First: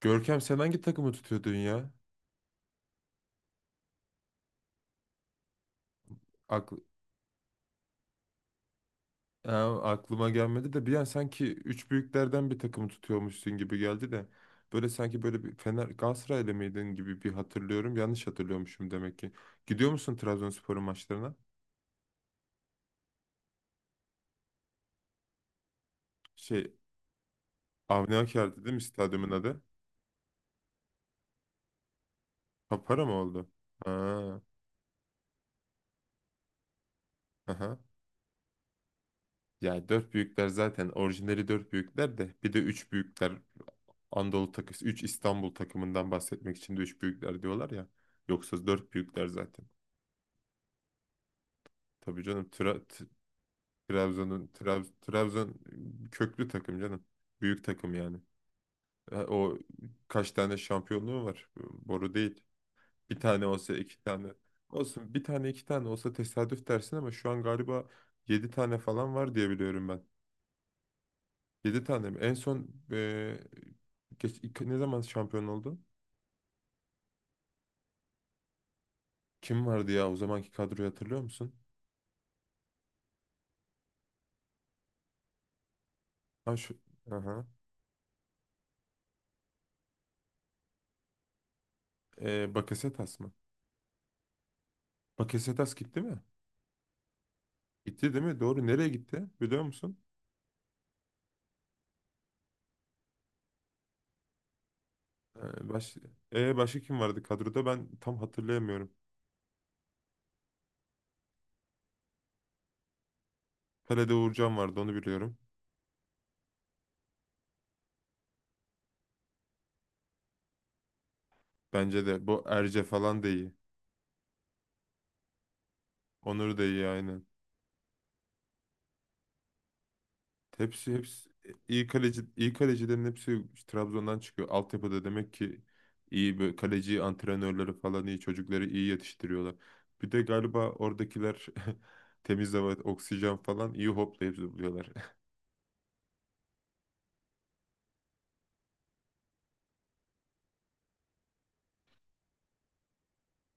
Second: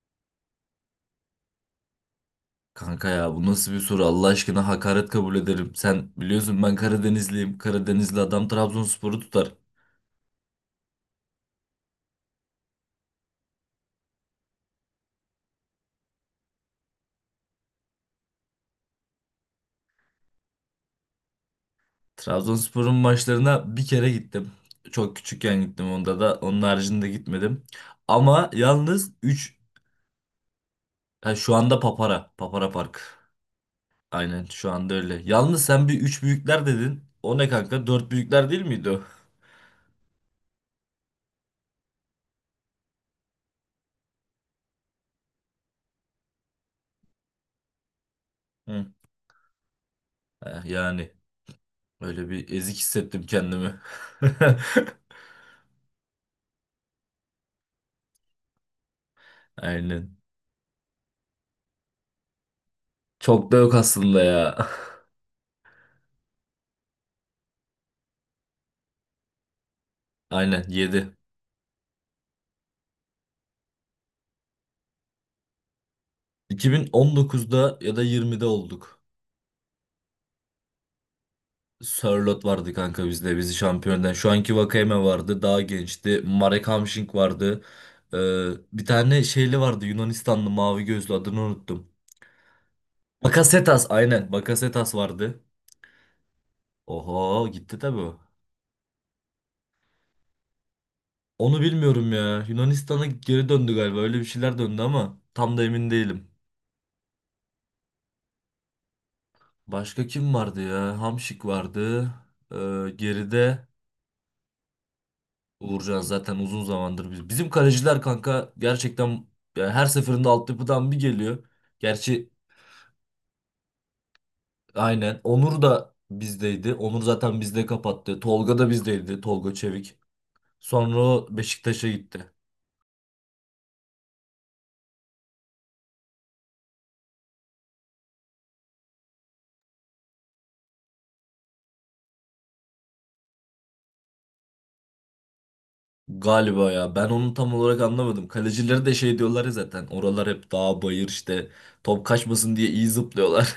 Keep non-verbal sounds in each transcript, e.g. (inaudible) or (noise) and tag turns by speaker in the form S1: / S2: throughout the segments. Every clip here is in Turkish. S1: Görkem sen hangi takımı tutuyordun ya?
S2: Kanka ya bu nasıl bir soru, Allah aşkına, hakaret kabul ederim. Sen biliyorsun ben
S1: Akl-
S2: Karadenizliyim. Karadenizli adam Trabzonspor'u tutar.
S1: Ha, aklıma gelmedi de bir an sanki üç büyüklerden bir takımı tutuyormuşsun gibi geldi de. Böyle sanki böyle bir Fener Galatasaraylı mıydın gibi bir hatırlıyorum. Yanlış hatırlıyormuşum demek ki. Gidiyor musun Trabzonspor'un maçlarına?
S2: Trabzonspor'un maçlarına bir kere gittim. Çok küçükken gittim onda da. Onun
S1: Şey
S2: haricinde gitmedim.
S1: Avni
S2: Ama
S1: Aker'di değil mi
S2: yalnız
S1: stadyumun
S2: 3,
S1: adı?
S2: şu anda Papara. Papara Park.
S1: Papara mı oldu? Ha,
S2: Aynen, şu anda öyle. Yalnız sen bir 3 büyükler dedin. O ne
S1: aha.
S2: kanka? Dört büyükler değil miydi o?
S1: Ya dört büyükler zaten orijinali dört büyükler de bir de üç büyükler Anadolu takısı, üç İstanbul takımından bahsetmek için de üç büyükler diyorlar ya. Yoksa
S2: Hı.
S1: dört büyükler zaten.
S2: Yani
S1: Tabii
S2: öyle
S1: canım
S2: bir ezik hissettim kendimi.
S1: Trabzon'un
S2: (laughs)
S1: Trabzon köklü takım canım. Büyük takım yani. Ha, o
S2: Aynen.
S1: kaç tane şampiyonluğu var? Boru değil. Bir tane
S2: Çok da
S1: olsa
S2: yok
S1: iki
S2: aslında
S1: tane.
S2: ya. (laughs)
S1: Olsun bir tane iki tane olsa tesadüf dersin ama şu an galiba yedi tane falan var diye biliyorum ben.
S2: Aynen 7.
S1: Yedi tane mi? En son ne zaman şampiyon oldu?
S2: 2019'da ya da 20'de olduk.
S1: Kim vardı ya o zamanki kadroyu hatırlıyor musun?
S2: Sörloth vardı kanka bizde bizi şampiyondan. Şu anki Vakayeme vardı, daha gençti.
S1: Ha
S2: Marek
S1: şu,
S2: Hamšík
S1: aha.
S2: vardı. Ee, Bir tane şeyli vardı, Yunanistanlı mavi gözlü, adını unuttum.
S1: Bakasetas mı?
S2: Bakasetas, aynen, Bakasetas vardı.
S1: Bakasetas gitti mi?
S2: Oho, gitti tabii
S1: Gitti
S2: o.
S1: değil mi? Doğru. Nereye gitti? Biliyor musun?
S2: Onu bilmiyorum ya. Yunanistan'a geri döndü galiba, öyle bir şeyler, döndü ama tam da
S1: Ee,
S2: emin
S1: baş...
S2: değilim.
S1: Başka kim vardı kadroda? Ben tam hatırlayamıyorum.
S2: Başka kim vardı ya? Hamşik vardı. Ee, geride.
S1: Pele'de Uğurcan vardı onu biliyorum.
S2: Uğurcan zaten uzun zamandır Bizim kaleciler kanka, gerçekten yani her seferinde altyapıdan bir geliyor.
S1: Bence de
S2: Gerçi
S1: bu Erce falan da iyi.
S2: aynen. Onur da
S1: Onur da
S2: bizdeydi.
S1: iyi
S2: Onur
S1: aynen.
S2: zaten bizde kapattı. Tolga da bizdeydi. Tolga Çevik.
S1: Hepsi
S2: Sonra o
S1: hepsi e, iyi
S2: Beşiktaş'a
S1: kaleci
S2: gitti.
S1: iyi kalecilerin hepsi Trabzon'dan çıkıyor. Altyapıda demek ki iyi böyle kaleci antrenörleri falan iyi çocukları iyi yetiştiriyorlar. Bir de galiba oradakiler (laughs) temiz hava, oksijen falan iyi hoplayıp zıplıyorlar.
S2: Galiba ya. Ben onu tam olarak anlamadım. Kalecileri de şey diyorlar ya zaten. Oralar hep dağ bayır işte. Top kaçmasın diye iyi zıplıyorlar.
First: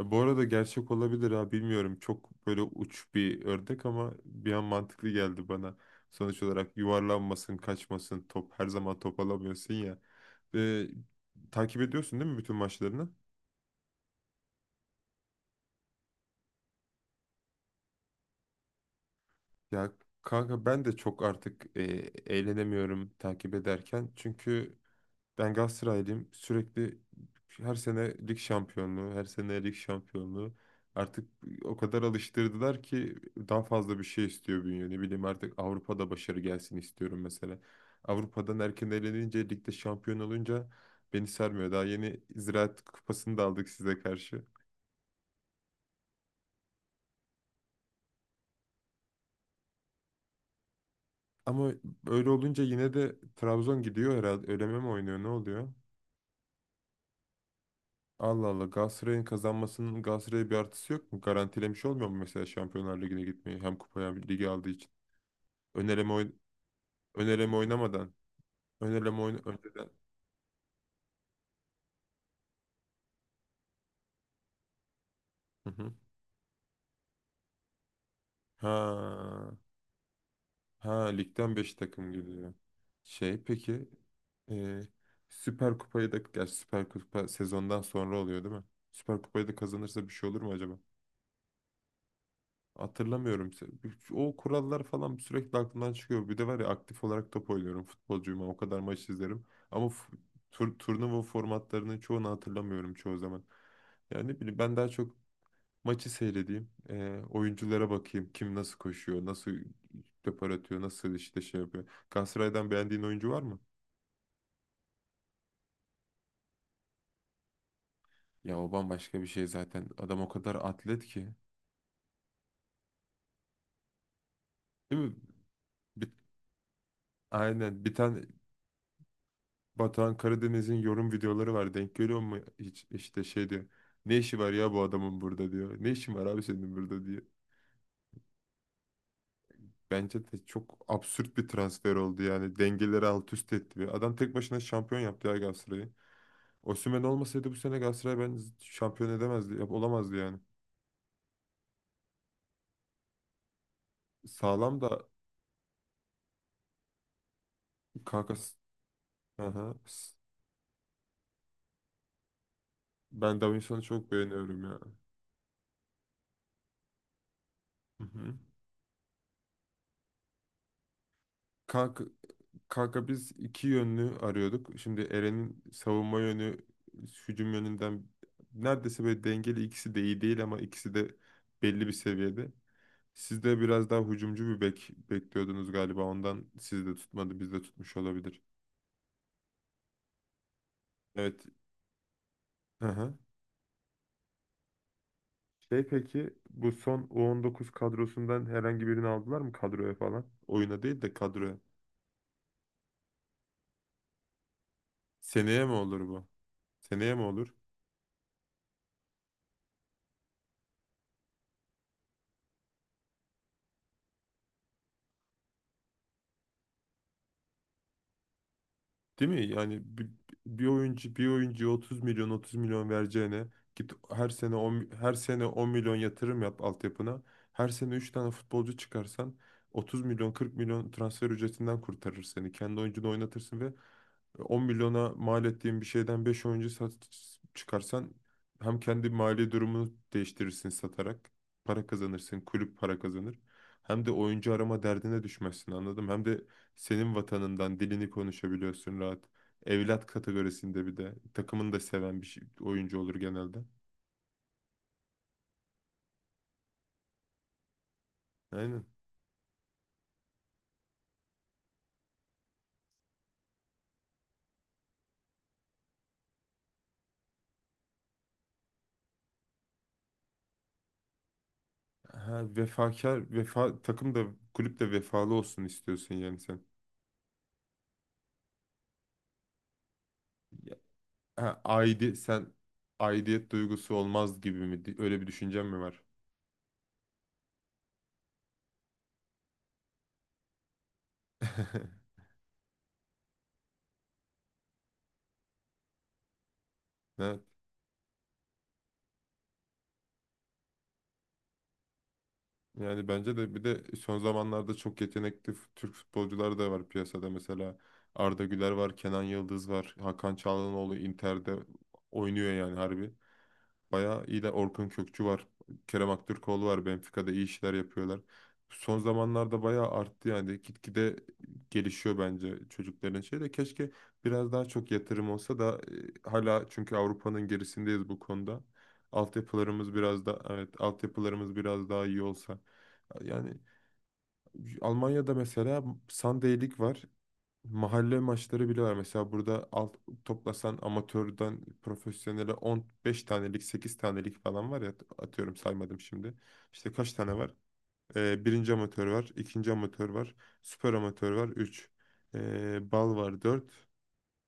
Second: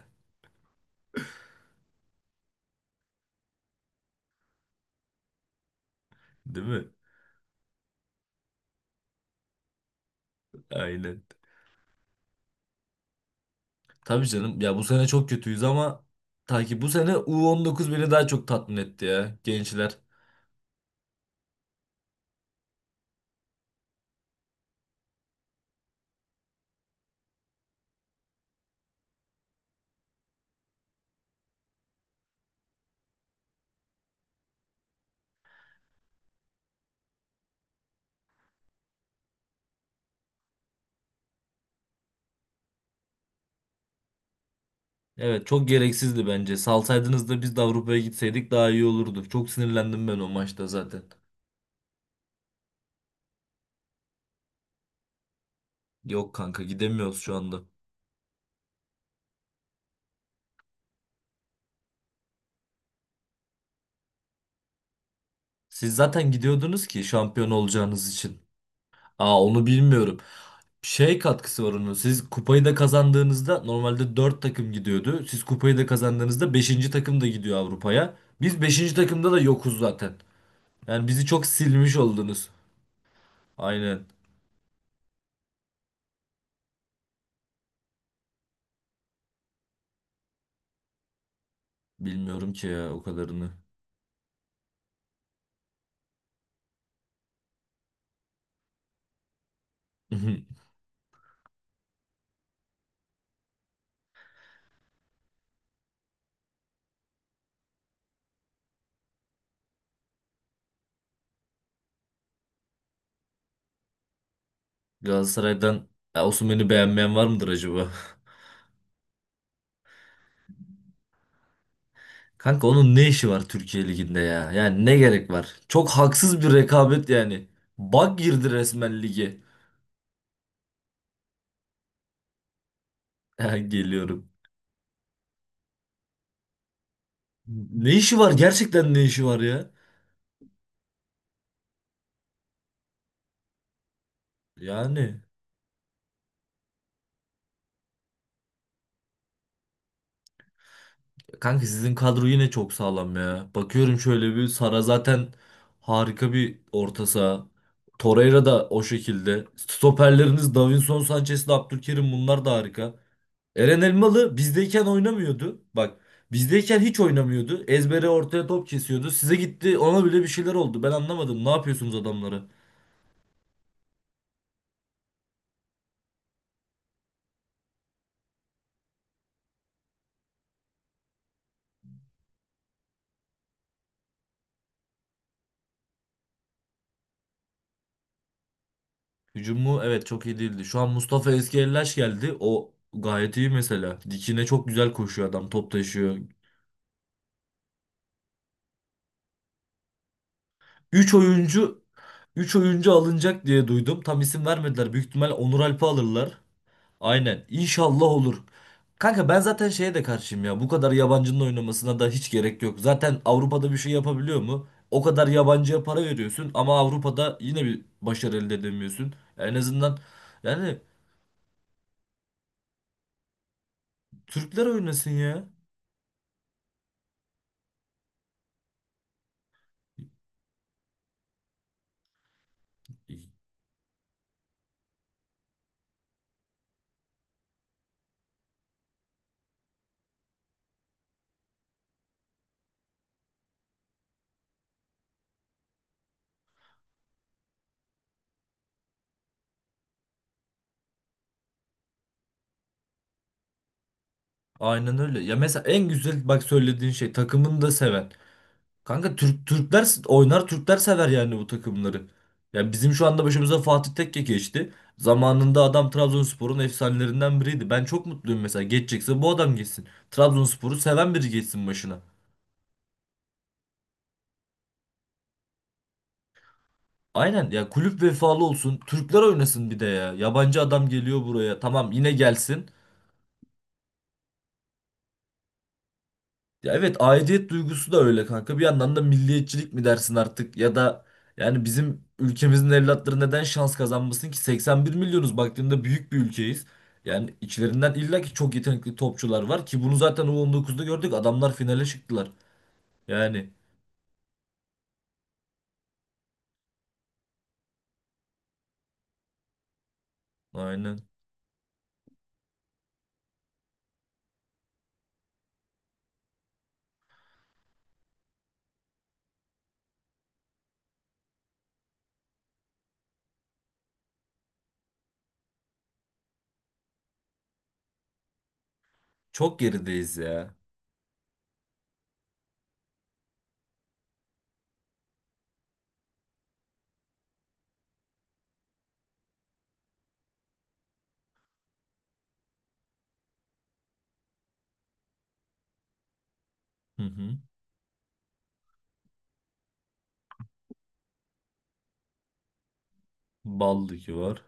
S1: Bu arada gerçek olabilir ha bilmiyorum. Çok böyle uç bir ördek ama bir an mantıklı geldi bana. Sonuç
S2: (laughs) Değil
S1: olarak
S2: mi?
S1: yuvarlanmasın, kaçmasın, top her zaman top alamıyorsun ya. E,
S2: Aynen.
S1: Takip ediyorsun değil mi bütün maçlarını?
S2: Tabii canım. Ya bu sene çok kötüyüz ama ta ki bu sene U19 beni daha çok tatmin etti ya.
S1: Ya
S2: Gençler.
S1: kanka ben de çok artık eğlenemiyorum takip ederken. Çünkü ben Galatasaraylıyım. Sürekli her sene lig şampiyonluğu, her sene lig şampiyonluğu. Artık o kadar alıştırdılar ki daha fazla bir şey istiyor bünye. Ne bileyim artık Avrupa'da başarı gelsin istiyorum mesela. Avrupa'dan erken elenince, ligde şampiyon olunca beni sarmıyor. Daha yeni Ziraat Kupası'nı da aldık size karşı.
S2: Evet, çok gereksizdi bence. Salsaydınız da biz de Avrupa'ya gitseydik daha iyi olurdu. Çok sinirlendim ben o maçta zaten.
S1: Ama öyle olunca yine de Trabzon gidiyor herhalde. Öleme mi oynuyor, ne oluyor?
S2: Yok kanka, gidemiyoruz şu anda.
S1: Allah Allah Galatasaray'ın kazanmasının Galatasaray'a bir artısı yok mu? Garantilemiş olmuyor mu mesela Şampiyonlar Ligi'ne gitmeyi hem kupaya hem ligi aldığı için?
S2: Siz
S1: Önereme,
S2: zaten gidiyordunuz ki, şampiyon
S1: önereme
S2: olacağınız
S1: oynamadan.
S2: için.
S1: Önereme
S2: Aa, onu
S1: önceden.
S2: bilmiyorum. Şey, katkısı var onun. Siz kupayı da kazandığınızda normalde 4 takım gidiyordu. Siz
S1: Hı
S2: kupayı da
S1: hı.
S2: kazandığınızda beşinci takım da gidiyor Avrupa'ya. Biz beşinci takımda da
S1: Ha,
S2: yokuz zaten. Yani
S1: ha
S2: bizi çok
S1: ligden 5
S2: silmiş
S1: takım
S2: oldunuz.
S1: geliyor. Peki
S2: Aynen.
S1: e, Süper Kupayı da gerçi Süper Kupa sezondan sonra oluyor değil mi? Süper Kupayı da kazanırsa bir şey olur mu acaba?
S2: Bilmiyorum ki ya, o
S1: Hatırlamıyorum.
S2: kadarını.
S1: O kurallar falan sürekli aklımdan çıkıyor. Bir de var ya aktif olarak top oynuyorum. Futbolcuyum. Ama o kadar maç izlerim. Ama
S2: (laughs)
S1: turnuva formatlarının çoğunu hatırlamıyorum çoğu zaman. Yani ne bileyim ben daha çok maçı seyredeyim. Oyunculara bakayım. Kim nasıl koşuyor, nasıl depar atıyor, nasıl işte şey yapıyor. Galatasaray'dan beğendiğin oyuncu var mı?
S2: Galatasaray'dan, ya Osimhen'i beğenmeyen var mıdır acaba?
S1: Ya o bambaşka bir şey zaten. Adam o kadar atlet ki.
S2: (laughs) Kanka onun ne işi var Türkiye Ligi'nde ya? Yani ne
S1: Değil mi?
S2: gerek var? Çok
S1: Bir-
S2: haksız bir rekabet yani.
S1: aynen. Bir
S2: Bak,
S1: tane
S2: girdi resmen lige. (laughs)
S1: Batuhan Karadeniz'in yorum videoları var. Denk görüyor mu? Hiç işte şey
S2: Ya
S1: diyor. Ne
S2: geliyorum.
S1: işi var ya bu adamın burada diyor. Ne işin var abi senin burada diyor.
S2: Ne işi var? Gerçekten ne işi var ya?
S1: Bence de çok absürt bir transfer oldu yani. Dengeleri alt üst etti. Ve adam tek başına şampiyon
S2: Yani
S1: yaptı ya Galatasaray'ı. Osimhen olmasaydı bu sene Galatasaray ben şampiyon edemezdi. Olamazdı yani.
S2: kanka sizin kadro yine çok sağlam ya. Bakıyorum şöyle bir,
S1: Sağlam
S2: Sara
S1: da
S2: zaten harika bir orta saha.
S1: kanka.
S2: Torreira da o şekilde.
S1: Aha.
S2: Stoperleriniz Davinson Sanchez'le Abdülkerim, bunlar da harika.
S1: Ben
S2: Eren
S1: Davinson'u çok
S2: Elmalı
S1: beğeniyorum ya.
S2: bizdeyken oynamıyordu. Bak, bizdeyken hiç oynamıyordu.
S1: Hı
S2: Ezbere
S1: hı.
S2: ortaya top kesiyordu. Size gitti, ona bile bir şeyler oldu. Ben anlamadım. Ne yapıyorsunuz
S1: Kanka
S2: adamları?
S1: Kanka, biz iki yönlü arıyorduk. Şimdi Eren'in savunma yönü hücum yönünden neredeyse böyle dengeli, ikisi de iyi değil ama ikisi de belli bir seviyede. Siz de biraz daha hücumcu bir bek bekliyordunuz galiba. Ondan siz de tutmadı, biz de tutmuş olabilir.
S2: Hücum Evet, çok iyi değildi. Şu an Mustafa
S1: Evet.
S2: Eskiellaş geldi. O
S1: Hı hı.
S2: gayet iyi mesela. Dikine çok güzel koşuyor adam. Top taşıyor.
S1: Peki bu son U19 kadrosundan herhangi birini aldılar mı kadroya falan? Oyuna değil de
S2: 3
S1: kadroya.
S2: oyuncu 3 oyuncu alınacak diye duydum. Tam isim vermediler. Büyük ihtimal Onur
S1: Seneye mi
S2: Alp'i
S1: olur bu?
S2: alırlar.
S1: Seneye mi
S2: Aynen.
S1: olur?
S2: İnşallah olur. Kanka ben zaten şeye de karşıyım ya. Bu kadar yabancının oynamasına da hiç gerek yok. Zaten Avrupa'da bir şey yapabiliyor mu? O kadar yabancıya para veriyorsun ama Avrupa'da yine bir başarı elde edemiyorsun.
S1: Değil mi?
S2: En
S1: Yani
S2: azından
S1: bir
S2: yani,
S1: oyuncu bir oyuncuya 30 milyon 30 milyon vereceğine git her sene
S2: Türkler
S1: 10,
S2: oynasın
S1: her sene
S2: ya.
S1: 10 milyon yatırım yap altyapına. Her sene 3 tane futbolcu çıkarsan 30 milyon 40 milyon transfer ücretinden kurtarır seni. Kendi oyuncunu oynatırsın ve 10 milyona mal ettiğin bir şeyden 5 oyuncu sat, çıkarsan hem kendi mali durumunu değiştirirsin satarak para kazanırsın, kulüp para kazanır. Hem de oyuncu arama derdine düşmezsin anladım. Hem de senin vatanından dilini konuşabiliyorsun rahat. Evlat kategorisinde bir de. Takımını da seven oyuncu olur genelde.
S2: Aynen öyle. Ya mesela en güzel, bak, söylediğin şey, takımını da seven.
S1: Aynen.
S2: Kanka Türkler oynar, Türkler sever yani bu takımları. Yani bizim şu anda başımıza Fatih Tekke geçti. Zamanında adam Trabzonspor'un efsanelerinden biriydi. Ben çok mutluyum mesela. Geçecekse bu adam geçsin. Trabzonspor'u seven biri geçsin başına.
S1: Ha, vefakar, takım da kulüp de vefalı olsun istiyorsun yani sen.
S2: Aynen ya, kulüp vefalı olsun. Türkler oynasın bir de ya. Yabancı
S1: Ya-
S2: adam geliyor buraya.
S1: Ha,
S2: Tamam, yine
S1: sen
S2: gelsin.
S1: aidiyet duygusu olmaz gibi mi? Öyle bir düşüncen mi var?
S2: Ya evet, aidiyet duygusu da öyle kanka. Bir yandan da milliyetçilik mi dersin artık, ya da yani bizim
S1: (laughs)
S2: ülkemizin evlatları neden şans kazanmasın ki? 81 milyonuz, baktığında büyük bir ülkeyiz. Yani
S1: Evet.
S2: içlerinden illa ki çok yetenekli topçular var ki bunu zaten U19'da gördük. Adamlar finale çıktılar.
S1: Yani bence
S2: Yani
S1: de bir de son zamanlarda çok yetenekli Türk futbolcular da var piyasada. Mesela Arda Güler var, Kenan Yıldız var, Hakan Çalhanoğlu
S2: aynen.
S1: Inter'de oynuyor yani harbi. Bayağı iyi de Orkun Kökçü var. Kerem Aktürkoğlu var. Benfica'da iyi işler yapıyorlar. Son zamanlarda bayağı arttı yani. Gitgide gelişiyor bence çocukların şeyi de. Keşke biraz daha çok yatırım olsa da hala çünkü Avrupa'nın gerisindeyiz bu konuda.
S2: Çok
S1: Altyapılarımız
S2: gerideyiz
S1: biraz da
S2: ya.
S1: evet, altyapılarımız biraz daha iyi olsa. Yani Almanya'da mesela Sunday Lig var. Mahalle maçları bile var. Mesela burada toplasan amatörden profesyonele 15 tanelik, 8 tanelik falan var ya atıyorum saymadım şimdi. İşte
S2: Hı
S1: kaç tane
S2: hı.
S1: var? Birinci amatör var, ikinci amatör var, süper amatör var, 3. bal var, dört,
S2: Ballı ki var.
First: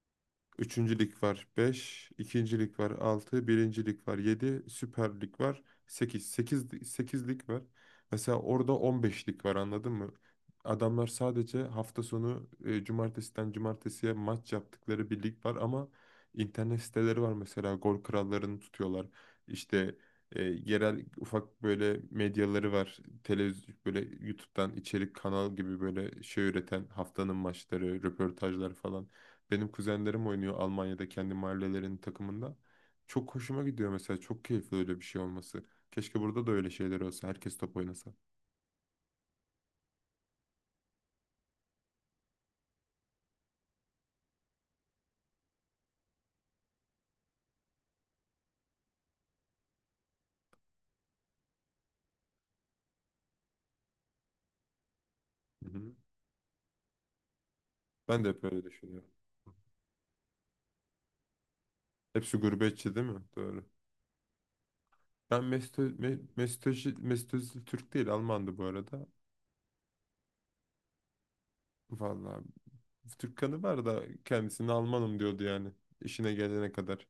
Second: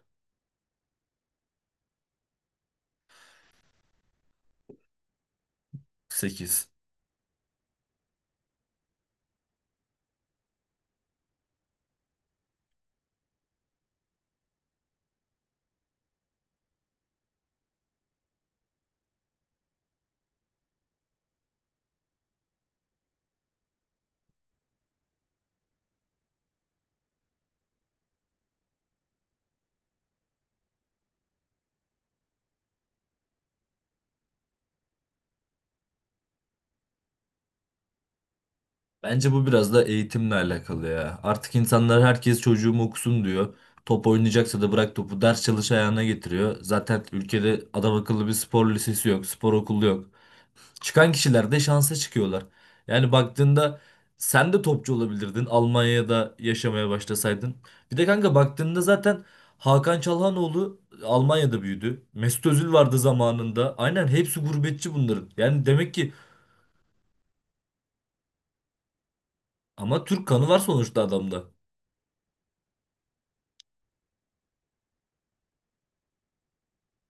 S1: üçüncü lig var, beş, ikinci lig var, altı, birinci lig var, yedi, Süper Lig var, sekiz,
S2: 8.
S1: 8 lig var. Mesela orada 15 lig var, anladın mı? Adamlar sadece hafta sonu cumartesiden cumartesiye maç yaptıkları bir lig var ama internet siteleri var, mesela gol krallarını tutuyorlar. İşte yerel ufak böyle medyaları var. Televizyon böyle YouTube'dan içerik kanal gibi böyle şey üreten haftanın maçları, röportajlar falan. Benim kuzenlerim oynuyor Almanya'da kendi mahallelerinin takımında. Çok hoşuma gidiyor mesela. Çok keyifli öyle bir şey olması. Keşke burada da öyle şeyler olsa. Herkes top oynasa.
S2: Bence bu biraz da eğitimle alakalı ya. Artık insanlar, herkes çocuğum okusun diyor. Top oynayacaksa da bırak topu ders çalış ayağına getiriyor. Zaten ülkede adam akıllı bir spor lisesi yok, spor okulu yok. Çıkan kişiler de şansa çıkıyorlar. Yani baktığında sen de topçu olabilirdin
S1: Hı hı.
S2: Almanya'da yaşamaya başlasaydın. Bir de
S1: Ben de
S2: kanka
S1: hep öyle
S2: baktığında
S1: düşünüyorum.
S2: zaten Hakan Çalhanoğlu Almanya'da büyüdü.
S1: Hepsi
S2: Mesut Özil
S1: gurbetçi
S2: vardı
S1: değil mi? Doğru.
S2: zamanında. Aynen, hepsi gurbetçi bunların.
S1: Ben
S2: Yani
S1: mesto
S2: demek
S1: Ö-
S2: ki,
S1: Me- Mesut, Özil- Mesut Özil Türk değil Almandı bu arada.
S2: ama Türk kanı var sonuçta adamda.
S1: Vallahi Türk kanı var da kendisini Almanım diyordu yani. İşine gelene kadar.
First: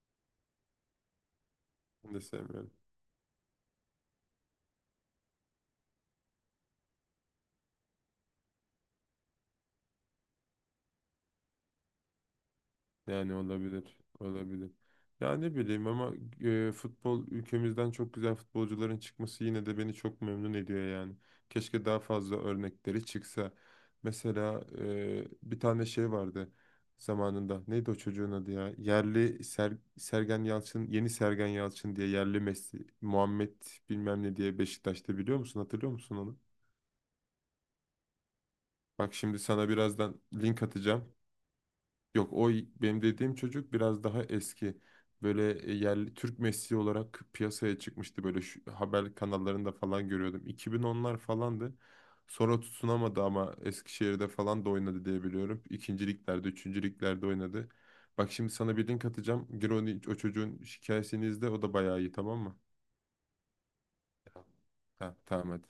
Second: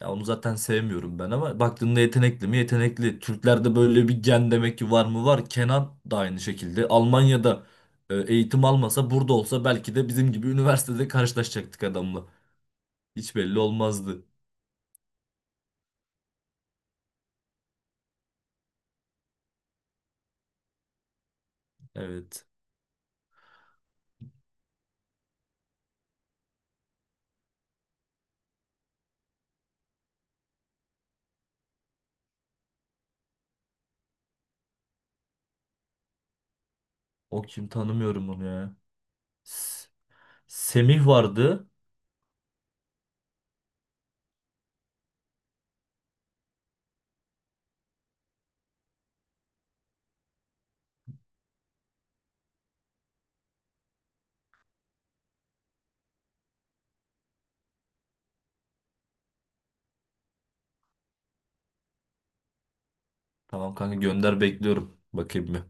S2: Ya onu zaten sevmiyorum ben ama baktığında
S1: Ben de
S2: yetenekli mi?
S1: sevmiyorum.
S2: Yetenekli. Türklerde böyle bir gen demek ki var mı? Var. Kenan da aynı şekilde. Almanya'da eğitim almasa burada olsa, belki de bizim gibi üniversitede karşılaşacaktık adamla.
S1: Yani
S2: Hiç belli
S1: olabilir.
S2: olmazdı.
S1: Olabilir. Ya ne bileyim ama futbol ülkemizden çok güzel futbolcuların çıkması yine de beni çok memnun ediyor yani. Keşke daha fazla
S2: Evet.
S1: örnekleri çıksa. Mesela bir tane şey vardı zamanında. Neydi o çocuğun adı ya? Yerli Sergen Yalçın, yeni Sergen Yalçın diye yerli Messi, Muhammed bilmem ne diye Beşiktaş'ta biliyor musun? Hatırlıyor musun onu?
S2: O kim, tanımıyorum onu ya.
S1: Bak şimdi sana
S2: S-
S1: birazdan link
S2: Semih
S1: atacağım.
S2: vardı.
S1: Yok o benim dediğim çocuk biraz daha eski. Böyle yerli Türk Messi olarak piyasaya çıkmıştı. Böyle şu, haber kanallarında falan görüyordum. 2010'lar falandı. Sonra tutunamadı ama Eskişehir'de falan da oynadı diye biliyorum. İkinci liglerde, üçüncü liglerde oynadı. Bak şimdi sana bir link atacağım. Gir onu, o çocuğun hikayesini izle. O da bayağı iyi tamam mı?
S2: Tamam kanka, gönder, bekliyorum.
S1: Ha, tamam
S2: Bakayım bir.
S1: hadi.